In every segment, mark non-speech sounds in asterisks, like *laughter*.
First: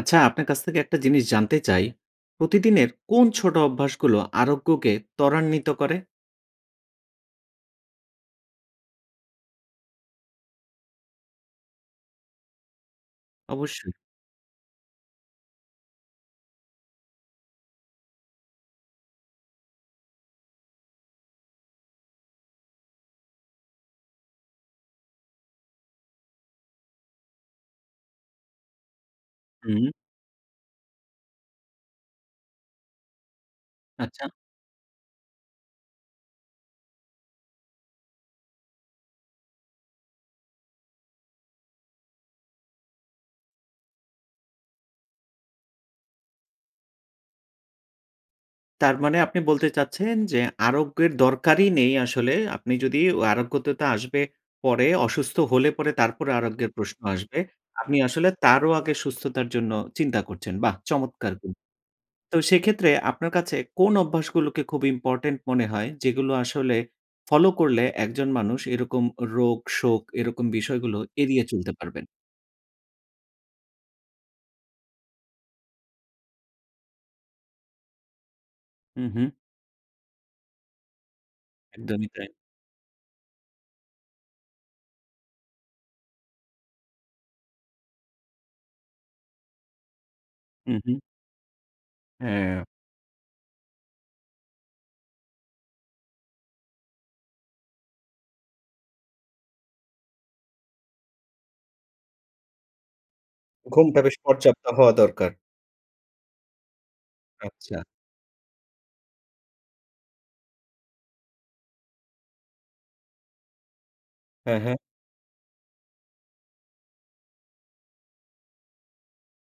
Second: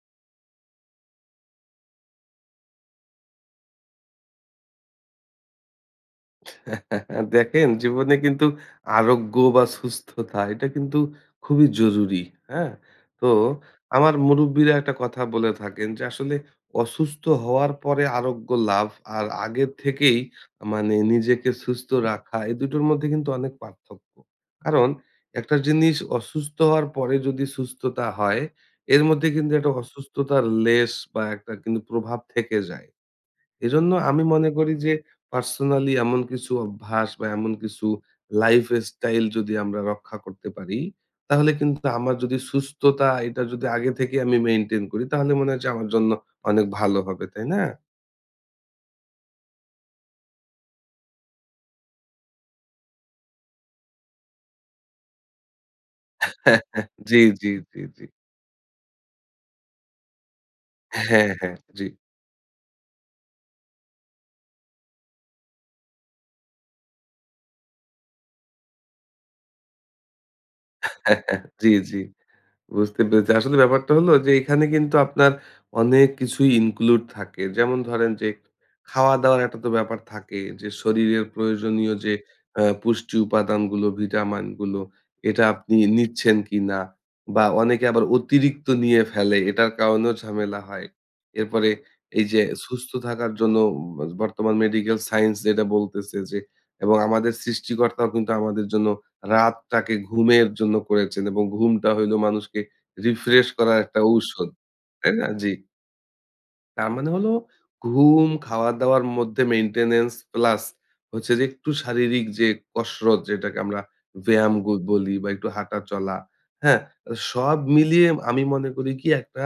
আচ্ছা আপনার কাছ থেকে একটা জিনিস জানতে চাই, প্রতিদিনের কোন ছোট অভ্যাসগুলো আরোগ্যকে ত্বরান্বিত করে? *chuckles* দেখেন জীবনে কিন্তু আরোগ্য বা সুস্থতা এটা কিন্তু খুবই জরুরি, হ্যাঁ? তো অবশ্যই। আমার মুরুব্বিরা একটা কথা বলে থাকেন যে, "আসলে অসুস্থ হওয়ার পরে আরোগ্য লাভ আর আগের থেকেই আ মানে নিজেকে সুস্থ রাখা এই দুটোর মধ্যে কিন্তু অনেক পার্থক্য। কারণ একটা জিনিস অসুস্থ হওয়ার পরে যদি সুস্থতা হয়, এর মধ্যে কিন্তু একটা হুম। অসুস্থতার লেশ বা একটা কিন্তু প্রভাব থেকে যায়।" এজন্য আমি আচ্ছা। মনে করি যে, পার্সোনালি এমন কিছু অভ্যাস বা এমন কিছু লাইফ স্টাইল যদি আমরা রক্ষা করতে পারি, তাহলে কিন্তু আমার যদি সুস্থতা এটা যদি আগে থেকেই আমি মেইনটেইন করি তাহলে মনে হয় যে আমার জন্য অনেক ভালো হবে, তাই না? তার মানে আপনি বলতে চাচ্ছেন যে, আরোগ্যের দরকারই নেই আসলে আপনি ও আরোগ্যতা আসবে পরে অসুস্থ হলে পরে তারপরে আরোগ্যের *chuckles* প্রশ্ন জি, আসবে, জি, জি, আপনি জি। আসলে তারও আগে সুস্থতার জন্য চিন্তা করছেন। বাহ! হ্যাঁ, চমৎকার কি হ্যাঁ জি। তো সেক্ষেত্রে আপনার কাছে কোন অভ্যাসগুলোকে খুব ইম্পোর্টেন্ট মনে হয়, যেগুলো আসলে ফলো করলে একজন মানুষ এরকম রোগ শোক এরকম বিষয়গুলো এড়িয়ে *chuckles* জি, চলতে জি পারবেন? বুঝতে পেরেছি আসলে ব্যাপারটা হল যে এইখানে কিন্তু আপনার অনেক কিছুই include থাকে। যেমন ধরেন যে হুম, হুম। খাওয়াদাওয়ার একটা তো ব্যাপার থাকে, যে শরীরের প্রয়োজনীয় একদমই যে তাই। এ পুষ্টি উপাদানগুলো ভিটামিনগুলো এটা আপনি নিচ্ছেন কিনা বা অনেকে আবার অতিরিক্ত নিয়ে ফেলে। এটার কারণেও ঝামেলা হুম, হয়। হুম। এরপরে এই যে হ্যাঁ। সুস্থ থাকার জন্য উম বা বর্তমান মেডিকেল সায়েন্স যেটা বলতেছে যে এবং আমাদের সৃষ্টিকর্তাও কিন্তু আমাদের জন্য রাতটাকে ঘুমের জন্য করেছেন এবং ঘুমটা হইল মানুষকে রিফ্রেশ করার একটা ঘুমটা বেশ ঔষধ পর্যাপ্ত হওয়া তাই না? দরকার। জি। তার মানে হলো আচ্ছা। ঘুম, খাওয়া দাওয়ার মধ্যে মেইনটেন্যান্স প্লাস হচ্ছে যে একটু শারীরিক যে কসরত যেটাকে আমরা ব্যায়াম হ্যাঁ, ব হ্যাঁ। বলি বা একটু হাঁটা চলা, হ্যাঁ? আ সব মিলিয়ে আমি মনে করি কি একটা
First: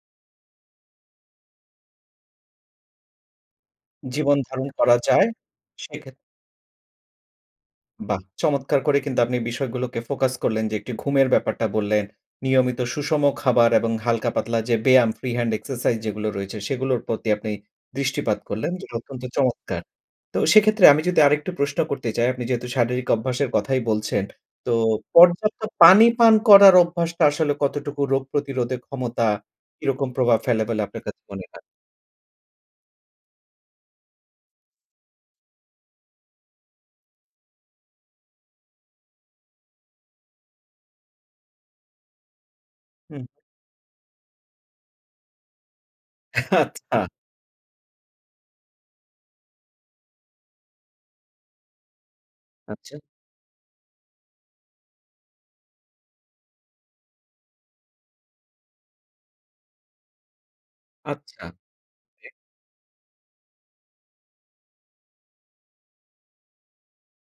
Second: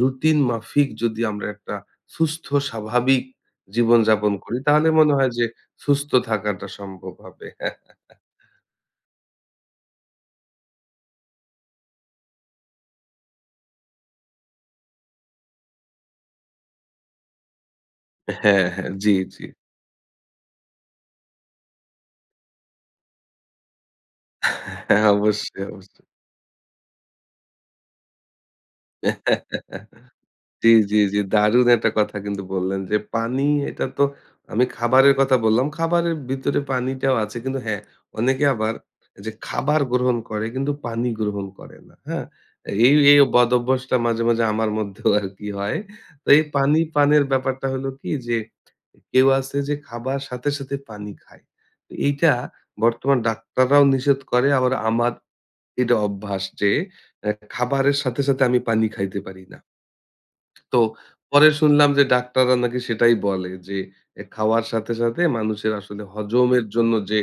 রুটিন মাফিক যদি আমরা একটা সুস্থ স্বাভাবিক জীবনযাপন জীবন করি ধারণ তাহলে করা মনে যায় হয় যে সুস্থ সেক্ষেত থাকাটা সম্ভব হবে। *chuckles* বাহ! চমৎকার করে কিন্তু আপনি বিষয়গুলোকে ফোকাস করলেন যে, একটু ঘুমের ব্যাপারটা বললেন, নিয়মিত সুষম খাবার এবং হালকা পাতলা যে ব্যায়াম ফ্রি হ্যান্ড এক্সারসাইজ যেগুলো রয়েছে সেগুলোর প্রতি আপনি দৃষ্টিপাত হ্যাঁ, করলেন। জি হ্যাঁ। জি, অত্যন্ত জি। চমৎকার! তো সেক্ষেত্রে আমি যদি আরেকটু প্রশ্ন করতে চাই, আপনি যেহেতু শারীরিক অভ্যাসের কথাই বলছেন তো হ্যাঁ, পর্যাপ্ত অবশ্যই। অবশ্যই। পানি পান করার অভ্যাসটা আসলে কতটুকু রোগ প্রতিরোধে ক্ষমতা *laughs* কিরকম প্রভাব ফেলে জি, বলে জি, আপনার জি। কাছে মনে হয়? দারুণ একটা কথা কিন্তু বললেন যে পানি এটা তো আমি খাবারের কথা বললাম। খাবারের ভিতরে পানিটাও আছে। কিন্তু হ্যাঁ অনেকে আবার এই যে খাবার গ্রহণ করে কিন্তু পানি গ্রহণ করে না। হ্যাঁ? এই, এই হুম। বদঅভ্যাসটা মাঝে, মাঝে আমার মধ্যেও আরকি হয়। তো এই পানি *chuckles* আচ্ছা। পানের ব্যাপারটা হলো কি যে কেউ আছে যে খাবার সাথে, সাথে পানি খায়। এইটা আচ্ছা। বর্তমান ডাক্তাররাও নিষেধ করে আবার আমার এটা অভ্যাস যে অ্যা খাবারের সাথে, সাথে আমি পানি খাইতে পারি না। তো আচ্ছা। পরে শুনলাম যে জি। ডাক্তাররা নাকি সেটাই বলে যে এ খাওয়ার সাথে, সাথে মানুষের আসলে হজমের জন্য যে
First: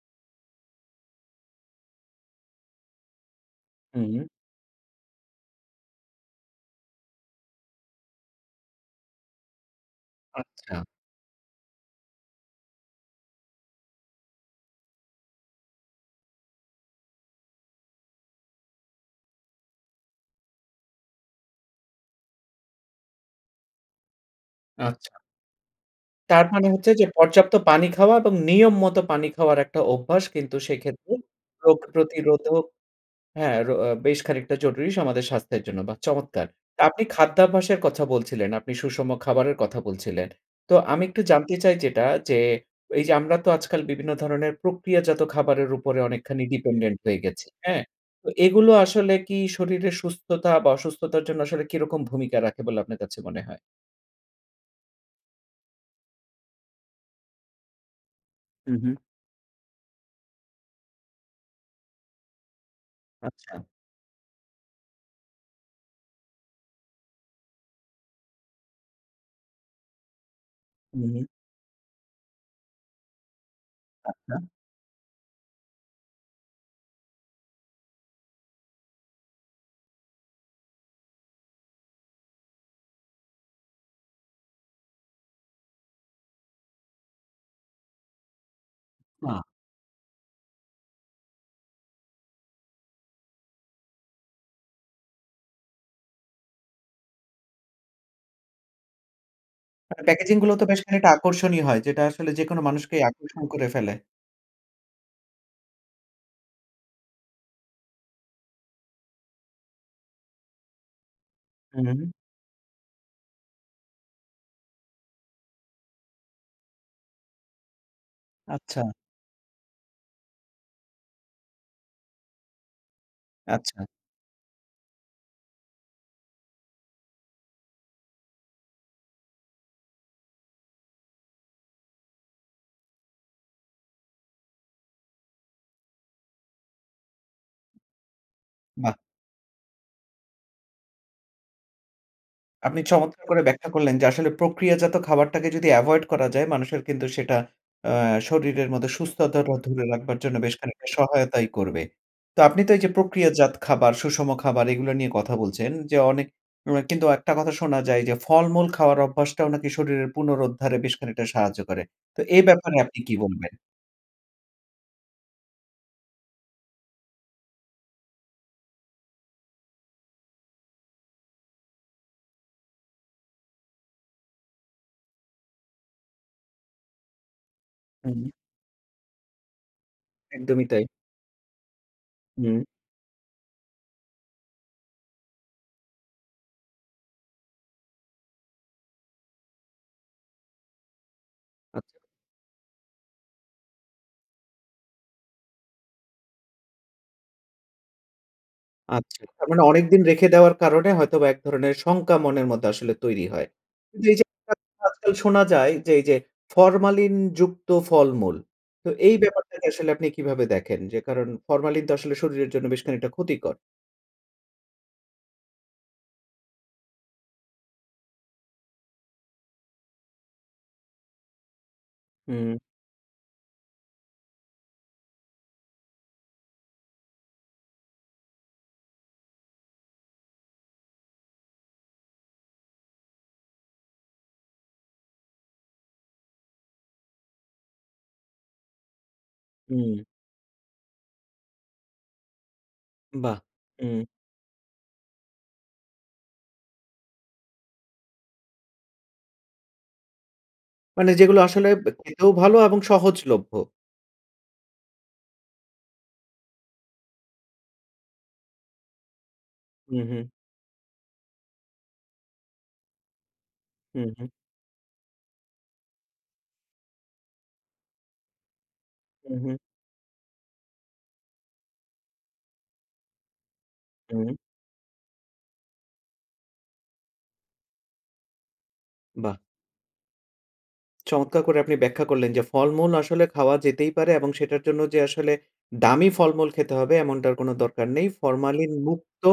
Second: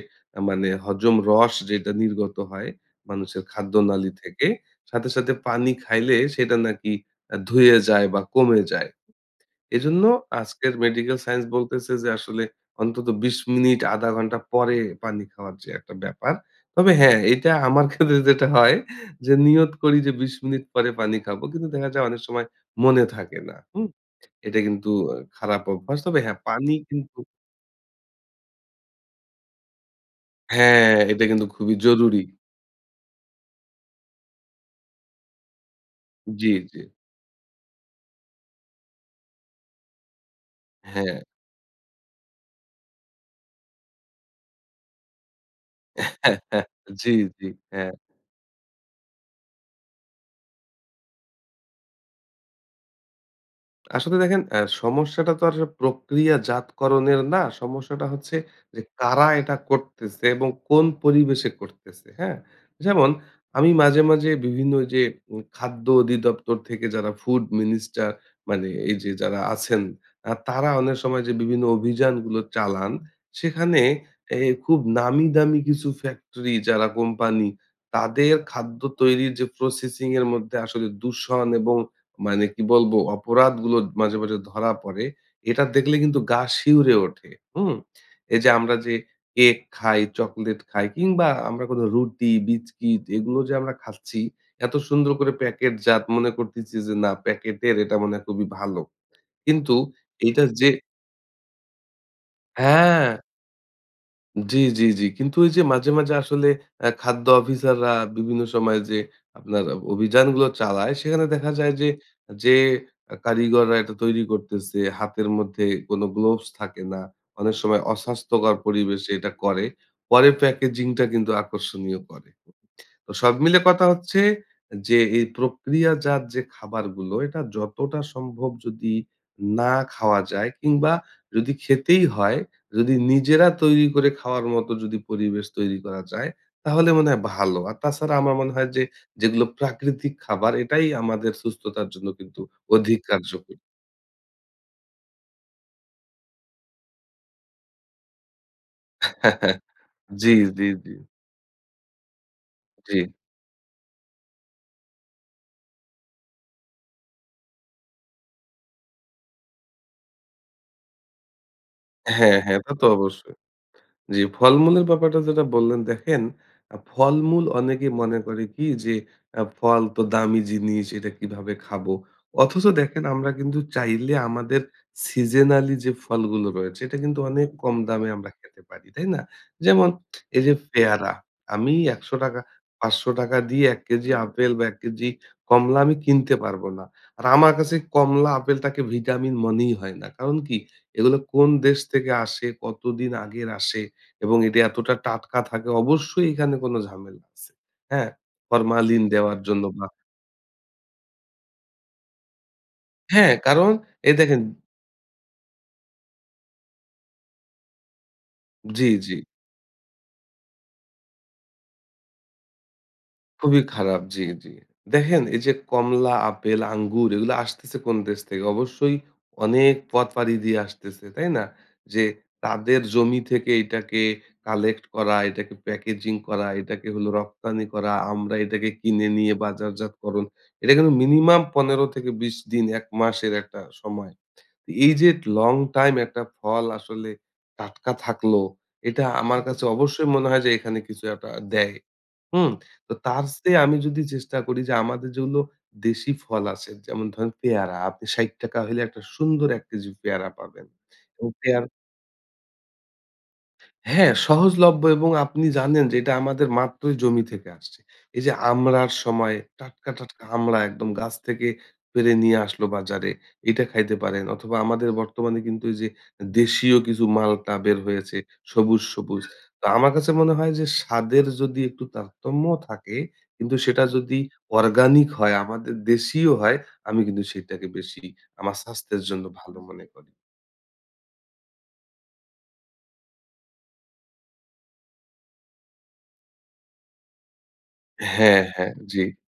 মানে হজম রস যেটা নির্গত হয় মানুষের খাদ্যনালী হুম। থেকে। সাথে, সাথে পানি খাইলে সেটা নাকি এ ধুয়ে যায় বা কমে যায়। এজন্য আজকের আচ্ছা। মেডিকেল সাইন্স বলতেছে যে আসলে অন্তত ২০ মিনিট ১/২ ঘন্টা পরে পানি খাওয়ার যে একটা ব্যাপার। তবে হ্যাঁ এটা আমার ক্ষেত্রে যেটা হয় যে নিয়ত করি যে ২০ মিনিট পরে পানি খাবো। কিন্তু দেখা যায় অনেক সময় মনে থাকে না, হুম? এটা কিন্তু আচ্ছা। অ্যা খারাপ অভ্যাস। তবে হ্যাঁ তার মানে পানি হচ্ছে যে কিন্তু পর্যাপ্ত পানি খাওয়া এবং নিয়ম মত পানি খাওয়ার একটা অভ্যাস কিন্তু হ্যাঁ সেক্ষেত্রে এটা কিন্তু খুবই রোগ জরুরি। প্রতিরোধক হ্যাঁ রো বেশ খানিকটা জরুরী আমাদের স্বাস্থ্যের জন্য বাহ চমৎকার! জি, জি। তা আপনি খাদ্যাভ্যাসের কথা বলছিলেন, আপনি সুষম খাবারের কথা বলছিলেন। তো আমি একটু হ্যাঁ। জানতে চাই যেটা যে এই যে আমরা তো আজকাল বিভিন্ন ধরনের প্রক্রিয়াজাত খাবারের উপরে অনেকখানি *laughs* ডিপেন্ডেন্ট জি, হয়ে জি। গেছি, হ্যাঁ? হ্যাঁ। তো এগুলো আসলে কি শরীরের সুস্থতা বা অসুস্থতার জন্য আসলে কি রকম ভূমিকা রাখে বলে আপনার কাছে মনে হয়? আসলে দেখেন অ্যা সমস্যাটা তো আর প্রক্রিয়াজাতকরণের না সমস্যাটা হচ্ছে হুম, যে হুম। কারা এটা করতেছে এবং কোন পরিবেশে করতেছে, হ্যাঁ? যেমন আচ্ছা। আমি মাঝে, মাঝে বিভিন্ন যে উম খাদ্য অধিদপ্তর থেকে যারা ফুড মিনিস্টার মানে এই যে যারা আছেন। আ তারা অনেক হুম, সময় হুম। যে বিভিন্ন অভিযানগুলো চালান সেখানে আচ্ছা। এ খুব নামি দামি কিছু ফ্যাক্টরি যারা কোম্পানি তাদের খাদ্য তৈরির যে প্রসেসিং এর মধ্যে আসলে দূষণ এবং মানে কি বলবো অপরাধগুলো মাঝে, মাঝে ধরা পড়ে এটা দেখলে কিন্তু গা শিউরে ওঠে, হুম? এই যে আমরা যে বাহ! কেক খাই, চকোলেট খাই কিংবা আমরা কোনো রুটি, বিস্কিট এগুলো যে আমরা খাচ্ছি এত সুন্দর করে প্যাকেট জাত মনে করতেছি যে, "না প্যাকেটের এটা মনে হয় খুবই ভালো।" কিন্তু আর প্যাকেজিং এটার গুলোও তো যে বেশ খানিকটা আকর্ষণীয় হয়। যেটা আসলে যেকোন মানুষকেই হ্যাঁ। আকর্ষণ করে ফেলে। জ্বি, জ্বি, জ্বি। কিন্তু এইযে মাঝে, মাঝে আসলে আ খাদ্য অফিসাররা বিভিন্ন সময় যে, আপনার আব অভিযানগুলো চালায়, সেখানে দেখা যায় হু, যে, হুম। যে এ কারিগররা এটা তৈরি করতেছে, হাতের মধ্যে কোন গ্লাভস থাকে না। অনেক সময় অস্বাস্থ্যকর আচ্ছা। পরিবেশে এটা করে। পরে প্যাকেজিংটা কিন্তু আকর্ষণীয় করে। তো সব মিলে আচ্ছা। কথা হচ্ছে যে, এই প্রক্রিয়াজাত যে খাবারগুলো, এটা যতটা সম্ভব যদি না খাওয়া যায়, কিংবা যদি খেতেই হয়, যদি নিজেরা তৈরি করে খাওয়ার মত যদি পরিবেশ তৈরি করা যায়, তাহলে মনে হয় ভালো। আর তাছাড়া আমার মনে হয় যে, বাহ! যেগুলো প্রাকৃতিক খাবার এটাই আমাদের সুস্থতার জন্য কিন্তু আপনি অধিক চমৎকার করে কার্যকরী। ব্যাখ্যা করলেন যে আসলে, "প্রক্রিয়াজাত খাবারটাকে যদি এভয়েড করা যায়, মানুষের কিন্তু সেটা অ্যা শরীরের মধ্যে সুস্থতাটা *chuckles* ধরে রাখবার জ্বি, জন্য বেশ জ্বি, খানিকটা জ্বি। সহায়তাই করবে।" তো আপনি তো এইযে জ্বি। প্রক্রিয়াজাত খাবার, সুষম খাবার, এগুলা নিয়ে কথা বলছেন, যে অনেক এম কিন্তু একটা কথা শোনা যায় যে, "ফলমূল খাওয়ার অভ্যাসটাও নাকি শরীরের পুনরুদ্ধারে বেশ খানিকটা সাহায্য করে।" তো হ্যাঁ, এ হ্যাঁ। এটা ব্যাপারে তো আপনি কি অবশ্যই। বলবেন? জ্বি, ফলমূলের ব্যাপারটা যেটা বললেন, দেখেন আ ফলমূল অনেকেই মনে করে কি? যে অ্যা ফল তো দামি জিনিস, এটা কীভাবে খাবো? অথচ, দেখেন আমরা কিন্তু চাইলে আমাদের সিজনাল যে ফলগুলো রয়েছে, এটা কিন্তু অনেক কম দামে হুম। আমরা খেতে পারি। তাই না? যেমন এইযে একদমই তাই। পেয়ারা, আমি ৳১০০ হুম। ৳৫০০ দিয়ে ১ কেজি আপেল বা, ১ কেজি কমলা আমি কিনতে পারবো না। আর আমার কাছে কমলা, আপেলটাকে ভিটামিন মনেই হয় না। কারণ কি? এগুলো কোন দেশ আচ্ছা। থেকে আসে, কতদিন আগের আসে এবং এটি এতটা টাটকা থাকে, অবশ্যই এখানে কোনো ঝামেলা আছে। হ্যাঁ? ফরমালিন আচ্ছা। দেওয়ার তার মানে জন্য বা অনেকদিন রেখে দেওয়ার কারণে হয়তোবা একধরনের শঙ্কা মনের মধ্যে আসলে তৈরি হ্যাঁ, হয়। কারণ কিন্তু এই এইযে দেখেন *unintelligible* আজকাল শোনা যায়, যে এইযে ফরমালিনযুক্ত ফলমূল। জ্বি, তো এই জ্বি। ব্যাপারটাকে আসলে আপনি কিভাবে দেখেন? যে কারণ ফরমালিন তো আসলে শরীরের জন্য বেশ খানিকটা ক্ষতিকর। খুবই খারাপ, জ্বি, জ্বি। দেখেন এইযে কমলা, আপেল, আঙ্গুর, এগুলো আসতেছে কোন দেশ থেকে? অবশ্যই অনেক পথ *smacks lips* পাড়ি দিয়ে আসতেছে। তাই না? যে হুম। তাদের জমি থেকে এইটাকে কালেক্ট করা, এইটাকে প্যাকেজিং করা, এটাকে হল রপ্তানি করা। আমরা এটাকে কিনে নিয়ে বাজারজাতকরণ। এটা কিন্তু মিনিমাম ১৫-২০ দিন, ১ মাসের একটা সময়। তো এইযে লং টাইম একটা ফল আসলে টাটকা থাকলো, এটা আমার কাছে হুম। অবশ্যই মনে হয় যে এখানে কিছু একটা দেয়। হুম? তো তার বাহ! চেয়ে আমি যদি হুম। চেষ্টা করি, যে আমাদের যেগুলো দেশি ফল আছে, যেমন ধরেন; পেয়ারা, আপনি ৬০ টাকা হইলে, একটা সুন্দর ১ কেজি পেয়ারা পাবেন। মানে এবং যেগুলো পেয়ারা আসলে বে খেতেও ভালো এবং সহজলভ্য। হ্যাঁ। সহজলভ্য এবং আপনি জানেন যে, এটা আমাদের মাত্রই জমি থেকে আসছে। এইযে আমড়ার সময়, টাটকা, হুম, টাটকা হুম। আমড়া একদম গাছ থেকে পেরে নিয়ে আসলো বাজারে। এইটা খাইতে হুম, পারেন। হু। অথবা, আমাদের বর্তমানে কিন্তু এইযে এ দেশীয় কিছু মালটা বের হয়েছে সবুজ, সবুজ। হুম, হুম। তো আমার কাছে মনে হয়, যে স্বাদের যদি একটু তারতম্যও থাকে, কিন্তু সেটা যদি হুম। অর্গানিক হয়, আমাদের দেশিও হয়, আমি কিন্তু সেটাকে বেশি আমার স্বাস্থ্যের জন্য বাহ! ভালো মনে করি। চমৎকার করে আপনি ব্যাখ্যা করলেন যে ফলমূল আসলে খাওয়া যেতেই পারে এবং সেটার জন্য যে আসলে দামি ফলমূল খেতে হবে এমনটার কোনো দরকার নেই। হ্যাঁ, হ্যাঁ। ফরমালিন জ্বি। মুক্ত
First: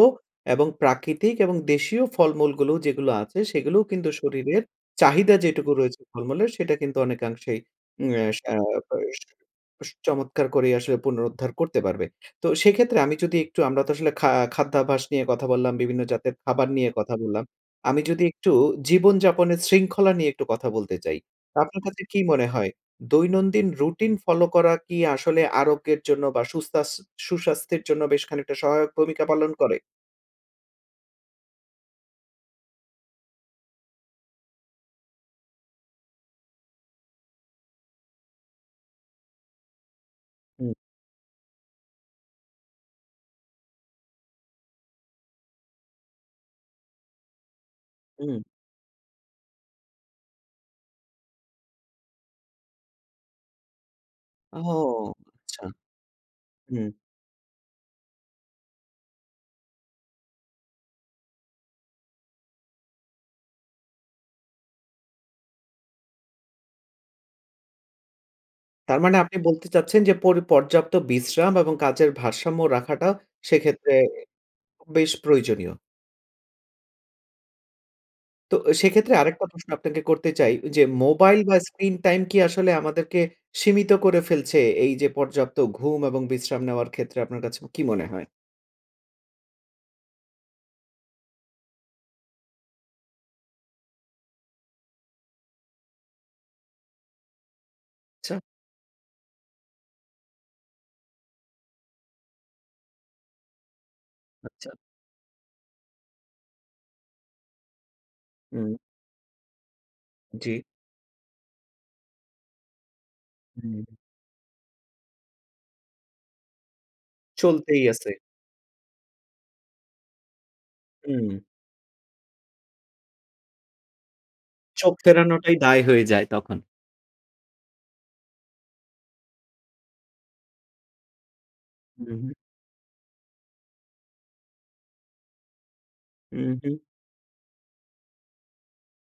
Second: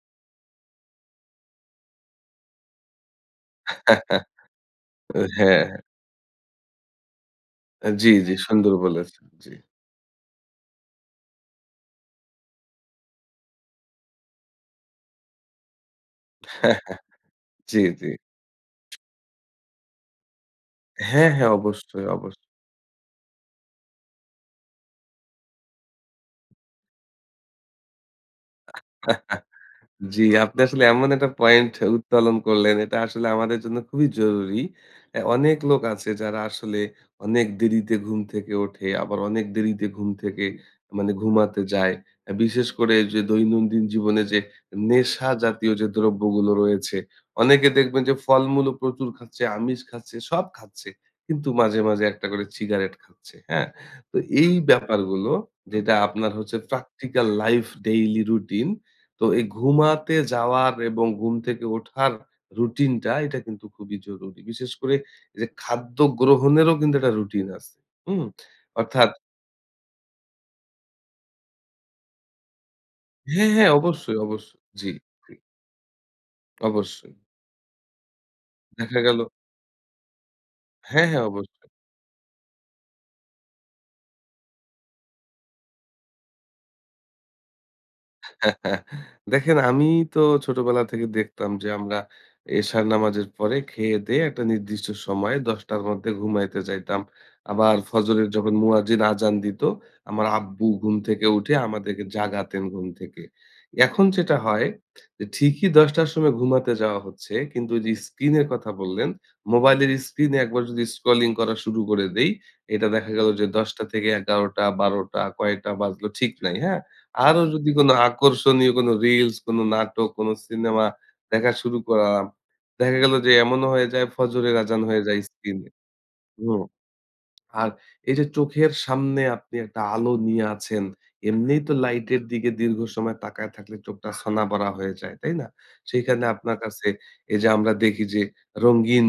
এবং প্রাকৃতিক এবং দেশীয় ফলমূলগুলো যেগুলো আছে, সেগুলোও কিন্তু *chuckles* শরীরের চাহিদা যেটুকু হ্যাঁ। রয়েছে ফলমূলের, সেটা কিন্তু অনেকাংশেই অ্যাঁ জ্বি, অ্যা জ্বি। সা সুন্দর প বলেছেন। জ্বি। বেশ চমৎকার করেই আসলে পুনরুদ্ধার করতে পারবে। তো সেক্ষেত্রে আমি যদি একটু আমরা তো আসলে খা খাদ্যাভ্যাস নিয়ে কথা বললাম, বিভিন্ন জাতের খাবার নিয়ে *chuckles* কথা বললাম। জ্বি, আমি জ্বি। যদি একটু জীবনযাপনের শৃঙ্খলা নিয়ে একটু কথা বলতে চাই। হ্যাঁ, হ্যাঁ। তা আপনার কাছে অবশ্যই, কি অবশ মনে হয়? দৈনন্দিন রুটিন ফলো করা কি আসলে আরোগ্যের জন্য বা সুস্তাস সুস্বাস্থ্যের জন্য বেশ খানিকটা সহায়ক ভূমিকা *chuckles* পালন করে? জ্বি। আপনি আসলে এমন একটা পয়েন্ট উত্তোলন করলেন, এটা আসলে আমাদের জন্য খুবই জরুরি। অ্যা অনেক লোক আছে যারা আসলে অনেক দেরিতে ঘুম থেকে ওঠে, আবার অনেক দেরিতে ঘুম থেকে উম মানে ঘুমাতে যায়। বিশেষ করে যে দৈনন্দিন জীবনে যে নেশা জাতীয় যে দ্রব্যগুলো রয়েছে, অনেকে দেখবেন যে উম ফলমূল ও প্রচুর খাচ্ছে, আমিষ খাচ্ছে, সব খাচ্ছে। কিন্তু মাঝে, মাঝে একটা করে সিগারেট খাচ্ছে। হ্যাঁ? তো এই ও ব্যাপারগুলো, আচ্ছা। যেটা আপনার হচ্ছে হুম। practical life, daily routine তো এই ঘুমাতে যাওয়ার এবং ঘুম থেকে ওঠার রুটিন টা এটা কিন্তু খুবই জরুরি। বিশেষ করে যে খাদ্য গ্রহণেরও কিন্তু একটা রুটিন আছে, হুম। তার অর্থাৎ মানে আপনি বলতে চাচ্ছেন যে পর পর্যাপ্ত বিশ্রাম এবং কাজের ভারসাম্য রাখাটা হ্যাঁ, হ্যাঁ। সেক্ষেত্রে অবশ্যই, এ অবশ্যই। জ্বি। বেশ জ্বি। প্রয়োজনীয়। অবশ্যই। তো এ দেখা সেক্ষেত্রে গেল আরেকটা প্রশ্ন আপনাকে করতে চাই, ওইযে হ্যাঁ, হ্যাঁ। মোবাইল বা, অবশ্যই। স্ক্রিন টাইম কি আসলে আমাদেরকে সীমিত করে ফেলছে এইযে পর্যাপ্ত ঘুম এবং বিশ্রাম নেওয়ার ক্ষেত্রে, আপনার কাছে কী মনে হয়? *chuckles* দেখেন, আমি তো ছোটবেলা থেকে দেখতাম যে আমরা এশার নামাজের পরে খেয়ে-দেয়ে একটা নির্দিষ্ট সময় ১০ টার মধ্যে ঘুমাইতে যাইতাম। আবার ফজরের আচ্ছা। যখন মুয়াজ্জিন আযান দিতো, আমার আব্বু ঘুম থেকে উঠে আমাদেরকে জাগাতেন ঘুম থেকে। এখন যেটা হয় আচ্ছা। এ ঠিকই ১০ টার সময় ঘুমাতে যাওয়া হচ্ছে, কিন্তু ওইযে স্ক্রিনের কথা হুম। বললেন, মোবাইলের স্ক্রিনে জি। একবার যদি স্ক্রলিং করা শুরু করে দেই। এটা দেখা গেল যে ১০ টা হুম। থেকে ১১ টা, ১২ টা, কয়েকটা বাজলো ঠিক নাই, হ্যাঁ? আরো যদি চলতেই কোনো আছে। আকর্ষণীয় কোন রিলস, কোন নাটক, কোন সিনেমা হুম। দেখা শুরু করা দেখা গেল যে এমনও হয়ে যায় ফজরের আযান চোখ হয়ে যায় ফেরানোটাই স্ক্রিনে, দায় হয়ে যায় হু। তখন। *smacks lips* আর এইযে চোখের সামনে আপনি একটা আলো নিয়ে আছেন। এমনিই তো হুম, লাইটের হুম। দিকে দীর্ঘ সময় তাকায় থাকলে চোখটা ছানাবড়া হয়ে যায়। তাই না? সেখানে হুম, আপনার হুম। কাছে এইযে আমরা দেখি যে রঙিন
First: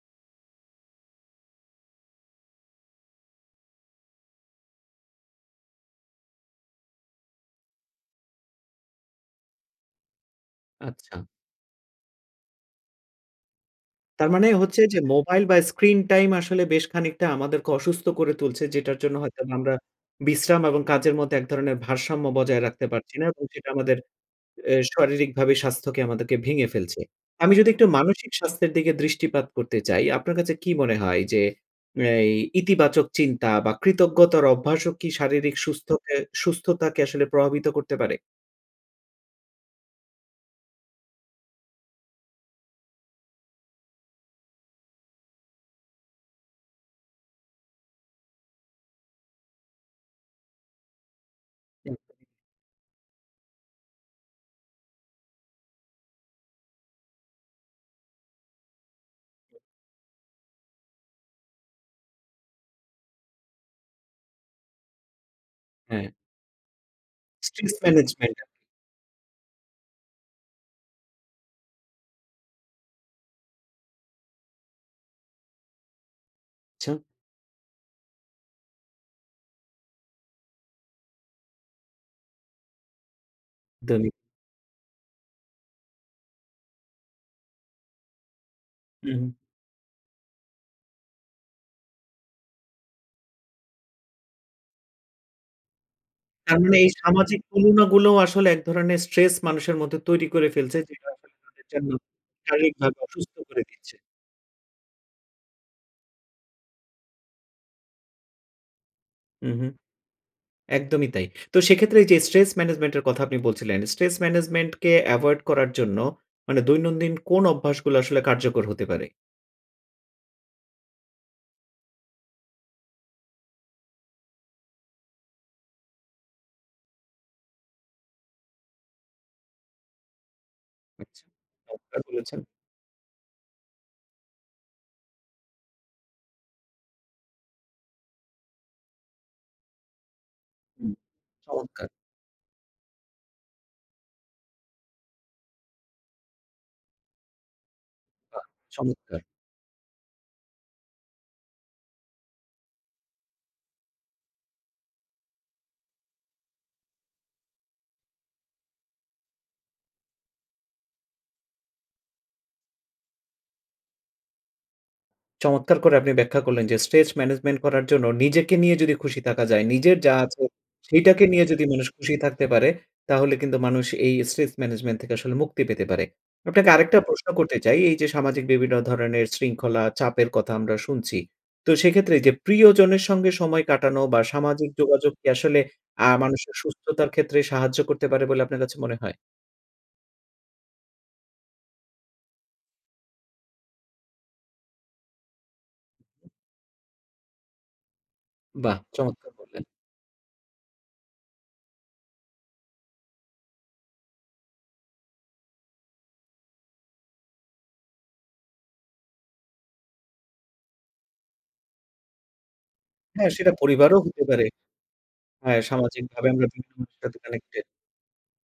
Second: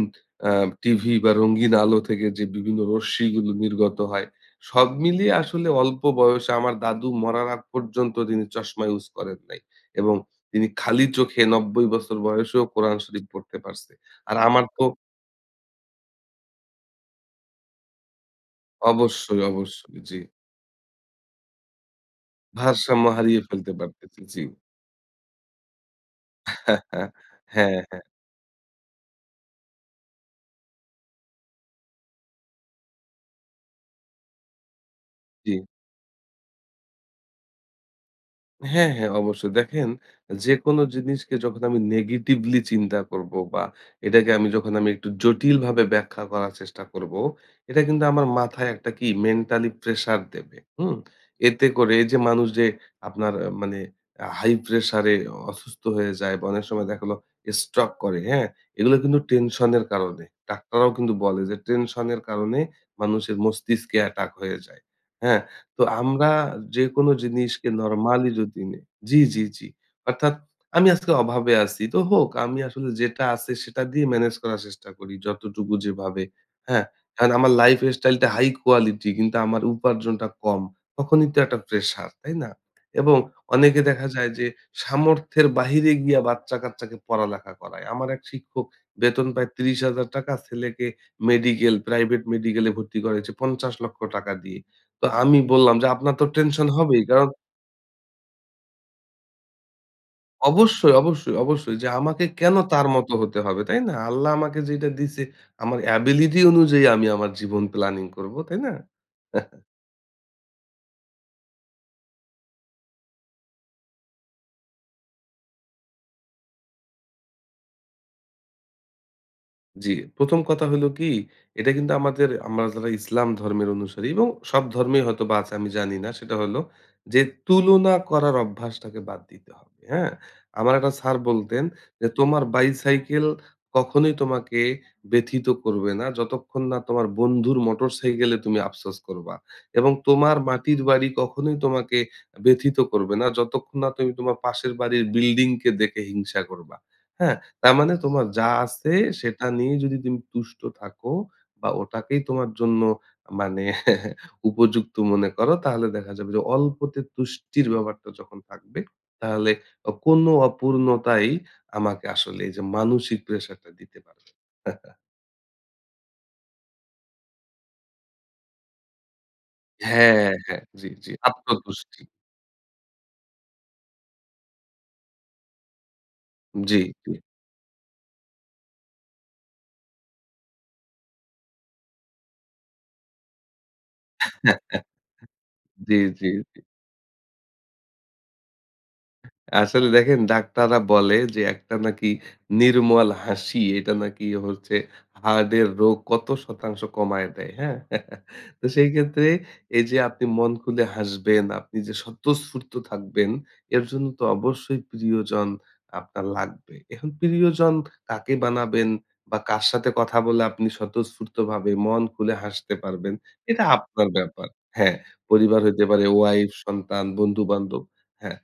আ টিভি বা, রঙিন আলো থেকে যে বিভিন্ন রশ্মিগুলো নির্গত হয়। সব মিলিয়ে আসলে অল্প বয়সে আমার দাদু মরার আগ পর্যন্ত তিনি চশমা ইউজ করেন নাই এবং তিনি খালি আচ্ছা। চোখে ৯০ বছর বয়সেও কোরআন শরীফ পড়তে পারছে। তার আর মানে আমার হচ্ছে তো যে মোবাইল বা, স্ক্রিন টাইম আসলে বেশ খানিকটা আমাদেরকে অসুস্থ করে তুলছে, যেটার জন্য অবশ্যই, হয়তোবা আমরা অবশ্যই। জি। বিশ্রাম এবং কাজের মধ্যে এক ধরনের ভারসাম্য বজায় রাখতে ভারসাম্য পারছি না হারিয়ে এবং সেটা ফেলতে আমাদের পারতেছি। জি। এ শারীরিকভাবে স্বাস্থ্যকে আমাদেরকে ভেঙে ফেলছে। *laughs* আমি যদি হ্যাঁ, একটু হ্যাঁ। মানসিক স্বাস্থ্যের দিকে দৃষ্টিপাত করতে চাই, আপনার কাছে কি মনে হয় যে, এই ইতিবাচক চিন্তা বা, কৃতজ্ঞতার অভ্যাসও কি শারীরিক জি। সুস্থকে সুস্থতাকে আসলে প্রভাবিত করতে পারে? হ্যাঁ, হ্যাঁ অবশ্যই। দেখেন অ্যা যেকোনো জিনিসকে যখন আমি নেগেটিভলি চিন্তা করবো বা এটাকে আমি যখন আমি একটু জটিলভাবে ব্যাখ্যা করার চেষ্টা করব, এটা কিন্তু আমার মাথায় একটা কি? mentally pressure দেবে, হুম? এতে করে হুম, এই যে হুম। মানুষ যে আপনার আ মানে আ high pressure এ অসুস্থ হয়ে যায় বা অনেক সময় দেখা লো স্ট্রোক করে, হ্যাঁ? এগুলো কিন্তু টেনশন এর কারণে। ডাক্তাররাও কিন্তু বলে যে, "টেনশন এর কারণে মানুষের মস্তিষ্কে অ্যাটাক হয়ে যায়," হ্যাঁ? তো হ্যাঁ। আমরা যেকোনো জিনিসকে Stress নরমালি management টা। যদি নেই জি, জি, জি। অর্থাৎ, "আমি আজকে অভাবে আছি তো হোক আমি আসলে যেটা আছে সেটা দিয়ে ম্যানেজ করার চেষ্টা করি যতটুকু যেভাবে" হ্যাঁ? ছা অ্যান আমার lifestyle টা high quality কিন্তু আমার উপার্জনটা কম। তখনই তো একটা প্রেশার, তাই না? *smacks lips* এবং অনেকে দেখা দৈনিক। যায় যে সামর্থ্যের বাহিরে গিয়া বাচ্চা-কাচ্চাকে পড়ালেখা করায়। আমার এক শিক্ষক হুম, বেতন হুম। পায় ৳৩০,০০০ ছেলেকে মেডিকেল প্রাইভেট মেডিকেলে ভর্তি করেছে ৳৫০,০০,০০০ দিয়ে। তো আমি বললাম যে, "আপনার তো তার টেনশন মানে এই হবেই কারণ" সামাজিক তুলনাগুলোও আসলে এক ধরনের stress মানুষের মধ্যে তৈরি করে ফেলছে অবশ্যই, যেটা অবশ্যই, আসলে তাদের অবশ্যই! যে, জন্য "আমাকে কেন তার শারীরিকভাবে মত অসুস্থ হতে হবে!" করে তাই না? দিচ্ছে। আল্লাহ আমাকে যেইটা দিছে, আমার ability অনুযায়ী আমি আমার জীবন planning করবো, তাই না? হুম, *scoffs* হুম। একদমই তাই। তো সেক্ষেত্রে এই যে stress management এর কথা আপনি বলছিলেন, stress management কে avoid করার জন্য মানে দৈনন্দিন কোন অভ্যাসগুলো আসলে কার্যকর হতে পারে? জি। ১ম কথা হলো কি? এটা কিন্তু আমাদের আমরা যারা ইসলাম ধর্মের অনুসারী এবং সব ধর্মেই হয়তোবা আছে আমি জানি না। সেটা হলো যে, তুলনা করার অভ্যাসটাকে বাদ দিতে হবে। হ্যাঁ? আমার একটা স্যার আচ্ছা। বলতেন চমৎকার যে, বলেছেন। "তোমার বাই-সাইকেল কখনোই তোমাকে ব্যথিত করবে না, যতক্ষণ না তোমার বন্ধুর মোটর সাইকেলে তুমি আফসোস করবা। এবং তোমার মাটির হুম। বাড়ি কখনোই চমৎকার! তোমাকে ব্যথিত করবে না, যতক্ষণ না তুমি তোমার পাশের বাড়ির বিল্ডিংকে দেখে হিংসা করবা, হ্যাঁ? তার মানে তোমার বাহ! যা আছে, চমৎকার! সেটা নিয়ে যদি তুমি তুষ্ট থাকো বা ওটাকেই তোমার জন্য মানে *chuckles* উপযুক্ত মনে করো, তাহলে দেখা যাবে যে, অল্পতে তুষ্টির ব্যাপারটা যখন থাকবে, তাহলে অ কোনো অপূর্ণতাই আমাকে আসলে এইযে মানসিক প্রেশারটা দিতে পারবে না।" *chuckles* চমৎকার করে আপনি ব্যাখ্যা করলেন যে, স্ট্রেচ ম্যানেজমেন্ট করার জন্য নিজেকে নিয়ে যদি খুশি থাকা যায়, নিজের হ্যাঁ, যা হ্যাঁ, আছে, হ্যাঁ। জি, জি। সেইটাকে নিয়ে যদি মানুষ আত্মতুষ্টি। খুশি থাকতে পারে, তাহলে কিন্তু মানুষ এই স্ট্রেস ম্যানেজমেন্ট থেকে আসলে মুক্তি পেতে পারে। আপনাকে জি, আরেকটা জি। প্রশ্ন করতে চাই। এইযে, সামাজিক বিভিন্ন ধরনের শৃঙ্খলা, চাপের কথা আমরা শুনছি। তো সেক্ষেত্রে এইযে, প্রিয়জনের সঙ্গে সময় কাটানো বা সামাজিক *chuckles* যোগাযোগ কি আসলে জি, আ জি, মানুষের জি। সুস্থতার ক্ষেত্রে সাহায্য করতে পারে বলে আপনার কাছে মনে হয়? আসলে দেখেন, ডাক্তাররা বলে যে, একটা নাকি নির্মল হাসি, এটা নাকি হচ্ছে হার্টের রোগ কত শতাংশ কমায়ে দেয়, হ্যাঁ? *chuckles* তো, বাহ! সেইক্ষেত্রে চমৎকার বললেন। এইযে, আপনি মন খুলে হাসবেন, আপনি যে স্বতঃস্ফূর্ত থাকবেন, এর জন্য তো অবশ্যই প্রিয়জন আপনার লাগবে। এখন প্রিয়জন কাকে বানাবেন বা কার সাথে কথা বলে আপনি স্বতঃস্ফূর্তভাবে মন খুলে হাসতে পারবেন? হ্যাঁ, সেটা এটা পরিবারও আপনার হতে পারে। ব্যাপার। হ্যাঁ, পরিবার হ্যাঁ, হইতে পারে, সামাজিকভাবে আমরা ওয়াইফ, বিভিন্ন মানুষের সন্তান, সাথে connected. বন্ধু-বান্ধব, হ্যাঁ।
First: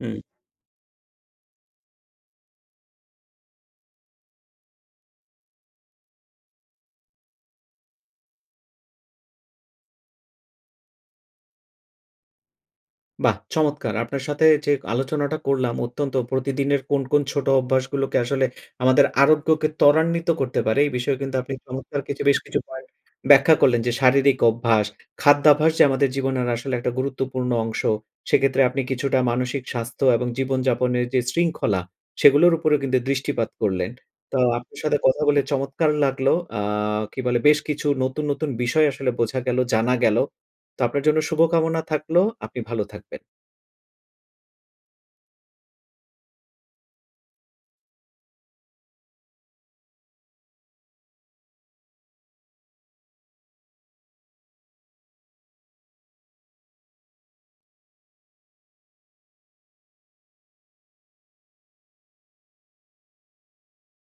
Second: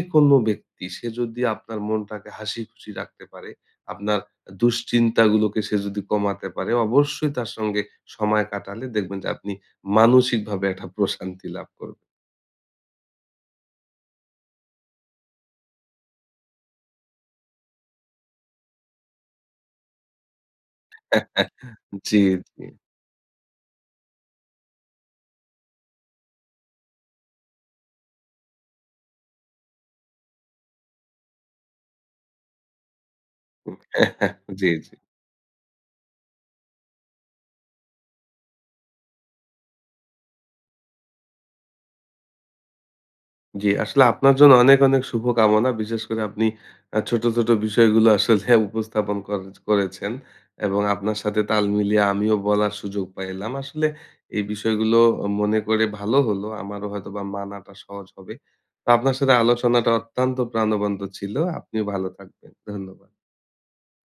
হুম। ব্যক্তি, সে যদি আপনার মনটাকে হাসিখুশি রাখতে পারে, আপনার দুশ্চিন্তাগুলোকে সে যদি কমাতে পারে, অবশ্যই তার সঙ্গে সময় কাটালে দেখবেন যে, আপনি মানসিকভাবে একটা প্রশান্তি লাভ করবেন। বাহ! চমৎকার! আপনার সাথে যে আলোচনাটা করলাম, অত্যন্ত প্রতিদিনের কোন, কোন ছোট অভ্যাসগুলোকে আসলে আমাদের আরোগ্যকে ত্বরান্বিত করতে পারে, এই বিষয়ে কিন্তু আপনি *giggles* চমৎকার জি, কিছু, বেশ কিছু জি। পয়েন্ট ব্যাখ্যা করলেন। যে, শারীরিক অভ্যাস, খাদ্যাভ্যাস যে আমাদের জীবনের আসলে একটা গুরুত্বপূর্ণ অংশ। সেক্ষেত্রে আপনি কিছুটা মানসিক স্বাস্থ্য এবং জীবনযাপনের যে শৃঙ্খলা, সেগুলোর উপরেও কিন্তু দৃষ্টিপাত হুম। করলেন। তো, *chuckles* জি, আপনার জি। সাথে কথা বলে চমৎকার লাগলো। আ কি বলে? বেশ কিছু নতুন, নতুন বিষয় আসলে বোঝা গেলো, জানা গেলো। তো, আপনার জন্য শুভকামনা থাকলো। আপনি ভালো থাকবেন। জি। আসলে আপনার জন্য অনেক, অনেক শুভকামনা। বিশেষ করে আপনি আ ছোট, ছোট বিষয়গুলো আসলে উপস্থাপন করে করেছেন। এবং আপনার সাথে তাল মিলিয়ে আমিও বলার সুযোগ পাইলাম। আসলে এই বিষয়গুলো মনে করে ভালো হলো। আমারও হয়তোবা মানাটা সহজ হবে। তো, আপনার সাথে আলোচনাটা অত্যন্ত প্রাণবন্ত ছিলো। আপনিও ভালো থাকবেন। ধন্যবাদ।